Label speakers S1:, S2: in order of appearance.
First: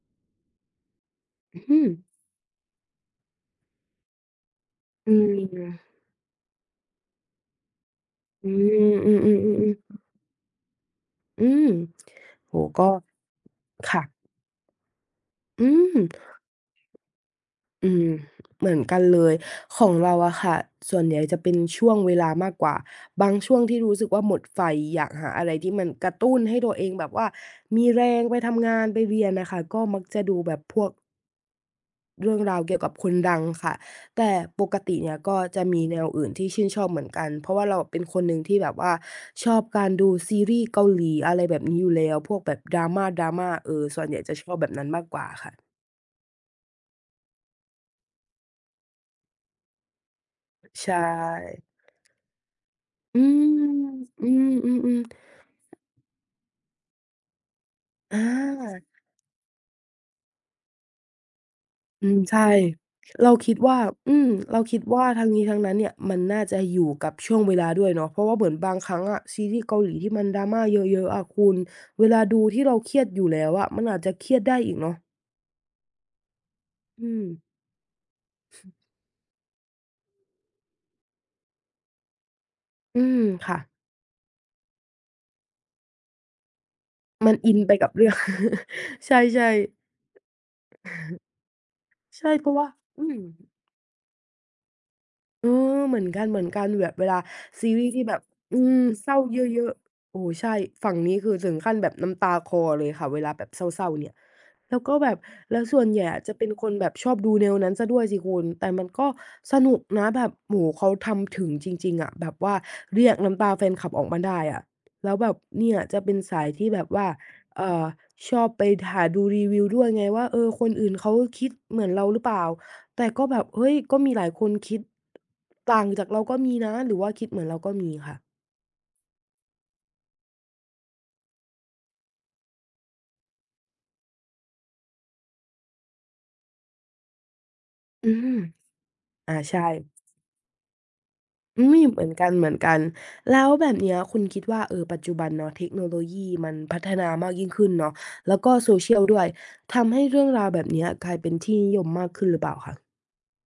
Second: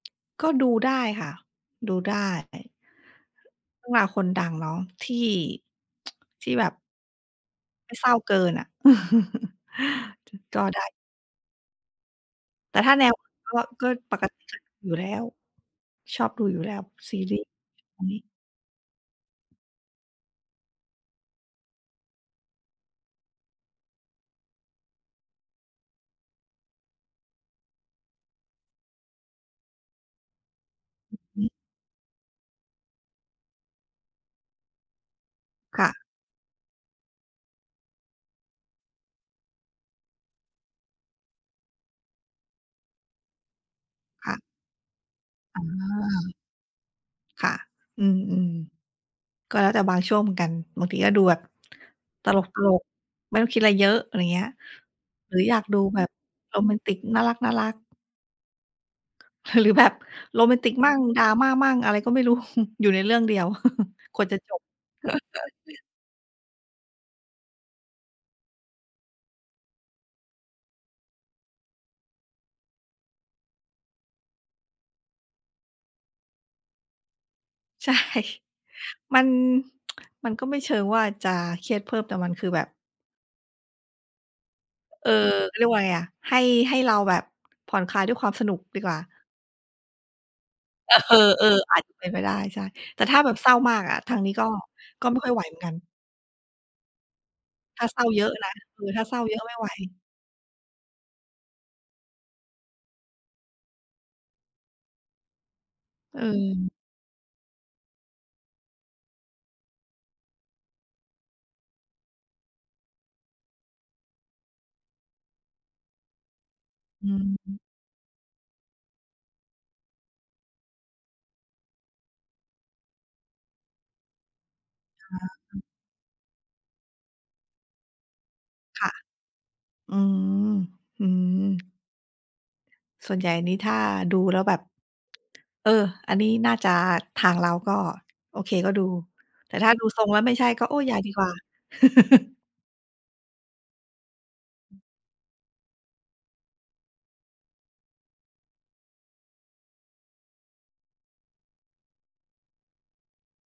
S1: ก็ดูได้ค่ะ
S2: อื
S1: ดู
S2: ม
S1: ได้ ต้องลาคนดังเนาะท
S2: อื
S1: ี่
S2: ม
S1: ที่แบบ ไม่เศร้าเกิ
S2: อื
S1: นอะ
S2: ม อือ ๆ ๆ ๆ
S1: จ ก็ได้
S2: อืม โอ้โฮ
S1: แต่
S2: ก็
S1: ถ้าแนว ก็ ก็
S2: ค่ะ
S1: ปกติก็ อยู่แล้ว
S2: อืม
S1: ชอบดูอยู่แล้วซีรีส์
S2: อื
S1: อ
S2: ม
S1: ุ๊ย!
S2: เหมือนกันเลย ของเราอะค่ะ ส่วนใหญ่จะเป็นช่วงเวลามากกว่า บางช่วงที่รู้สึกว่าหมดไฟ อยากหาอะไรที่มันกระตุ้นให้ตัวเองแบบว่ามีแรงไปทำงาน ไปเรียนน่ะค่ะ ก็มักจะดูแบบพวก
S1: อือฮึ
S2: เรื่องราวเกี่ยวกับคนดังค่ะ แต่ปกติเนี่ยก็จะม
S1: ค
S2: ี
S1: ่
S2: แน
S1: ะ
S2: วอื่นที่ชื่นชอบเหมือนกัน เพราะว่าเราเป็นคนหนึ่งที่แบบว่าชอบการดูซีรีส์เกาหลี อะไรแบบนี้อยู่แล้ว พวกแบบ Drama Drama เออ ส่วนใหญ่
S1: ค
S2: จะ
S1: ่ะ
S2: ชอบแบบนั้นมากกว่าค่
S1: อ๋
S2: ะ
S1: อ ค่ะ อืม ๆ ก็แล้วแต่บางช่วงเหมือนกัน บ
S2: ใ
S1: า
S2: ช
S1: ง
S2: ่
S1: ทีก็ดูแบบ ตลก
S2: อื
S1: ๆ ไม่ต้องคิดอะไรเย
S2: ม
S1: อะ อะไรอ
S2: อ
S1: ย
S2: ื
S1: ่างเงี้ย
S2: ม ๆ ๆ
S1: หรืออยากดูแบบโรแมนติก น่ารัก ๆ
S2: อา
S1: หรือแบบโรแมนติกมั่ง Drama มั่ง อะไร
S2: อ
S1: ก
S2: ื
S1: ็ไ
S2: ม
S1: ม่รู้
S2: ใช่
S1: อยู่ในเรื่อ
S2: เ
S1: ง
S2: ร
S1: เ
S2: า
S1: ดียว
S2: คิดว่า อื
S1: คว
S2: ม
S1: รจะจ
S2: เรา
S1: บ
S2: คิดว่าทั้งนี้ทั้งนั้นเนี่ย มันน่าจะอยู่กับช่วงเวลาด้วยเนาะ เพราะว่าเหมือนบางครั้งอะ ซีรีส์เกาหลีที่มัน Drama เยอะ ๆ อะคุณ เวลาดูที่เราเครียดอยู่แล้วอะ มันอาจจะเครียดได้อีกเนาะ อืม
S1: ใช่ มัน มันก็ไม่เชิงว่าจะเครียดเพิ่ม แต่มันคือแบบ
S2: อืม ค่ะ
S1: เออ เรียกว่าไรอะ ให้ ให้เราแบบ
S2: มันอินไ
S1: ผ
S2: ป
S1: ่อ
S2: ก
S1: น
S2: ับ
S1: คล
S2: เ
S1: า
S2: ร
S1: ย
S2: ื่
S1: ด้
S2: อง
S1: วยความสนุกดีกว่า
S2: ใช่ ๆ
S1: เออ เออ อาจจะเป็นไป
S2: ใช
S1: ไ
S2: ่
S1: ด้
S2: เพรา
S1: ใ
S2: ะ
S1: ช
S2: ว
S1: ่
S2: ่า
S1: แ
S2: อ
S1: ต่
S2: ื
S1: ถ้าแบบเศ
S2: ม
S1: ร้ามากอะ ทางนี้ก็ ก็ไม่ค่อยไหว
S2: เออ
S1: เหมือนกัน
S2: เหมือนกัน ๆ แบบเวลาซี
S1: ถ
S2: ร
S1: ้า
S2: ีส์
S1: เศ
S2: ท
S1: ร้
S2: ี่
S1: า
S2: แบ
S1: เย
S2: บ
S1: อะนะ
S2: อื
S1: ค
S2: ม
S1: ือถ้า
S2: เศ
S1: เ
S2: ร
S1: ศ
S2: ้
S1: ร้
S2: า
S1: าเย
S2: เ
S1: อะไม่ไ
S2: ย
S1: หว
S2: อะ ๆ โอ้ ใช่ ฝั่งนี้คือถึงขั้นแบบน้ำตาคลอเลยค่ะเวลาแบบเศร้า ๆ เนี่ย แล้วก็แบบ แล้วส่วนใหญ่อะจะเป็นค
S1: เออ
S2: นแบบชอบดูแนวนั้นเสียด้วยสิคุณ แต่มันก็สนุกนะแบบ โอ้โฮ เขาทำถึงจริง ๆ อะ แบบว่าเรียกน้ำตาแฟนคลับออกมาได้อะ แล้วแบบ เนี่ย จะเป็นสายที่แบบว
S1: อ
S2: ่า
S1: ื
S2: เ
S1: ม
S2: อ่อ ชอบไปหาดูรีวิวด้วยไงว่า เออ คนอื่นเขาคิดเหมือนเราหรือเปล่า แต่ก็แบบ เฮ้ย ก็มีหลายคนคิด
S1: ค่ะ
S2: ต่างจากเราก็มีนะ หรือว่าคิดเหมือนเราก็มีค่ะ
S1: ค่ะ อืม อืม ส่วนใหญ่นี่ถ้าดูแล้วแบบ เออ อันนี้น่าจะทางเราก็
S2: อืม
S1: โอเค ก็ดู
S2: อา
S1: แต
S2: ใช
S1: ่
S2: ่
S1: ถ้าดูทรงแล้วไม่ใช่ก็ โอ๊ย อย่าดีกว่า
S2: อืม เหมือนกัน ๆ แล้วแบบเนี้ยคุณคิดว่า เออ ปัจจุบันเนาะ เทคโนโลยีมันพัฒนามากยิ่งขึ้นเนาะ แล้วก็ social ด้วย ทำให้เรื่องราวแบบเนี้ยกลายเป็นที่นิยมมากขึ้นหรือเปล่าคะ?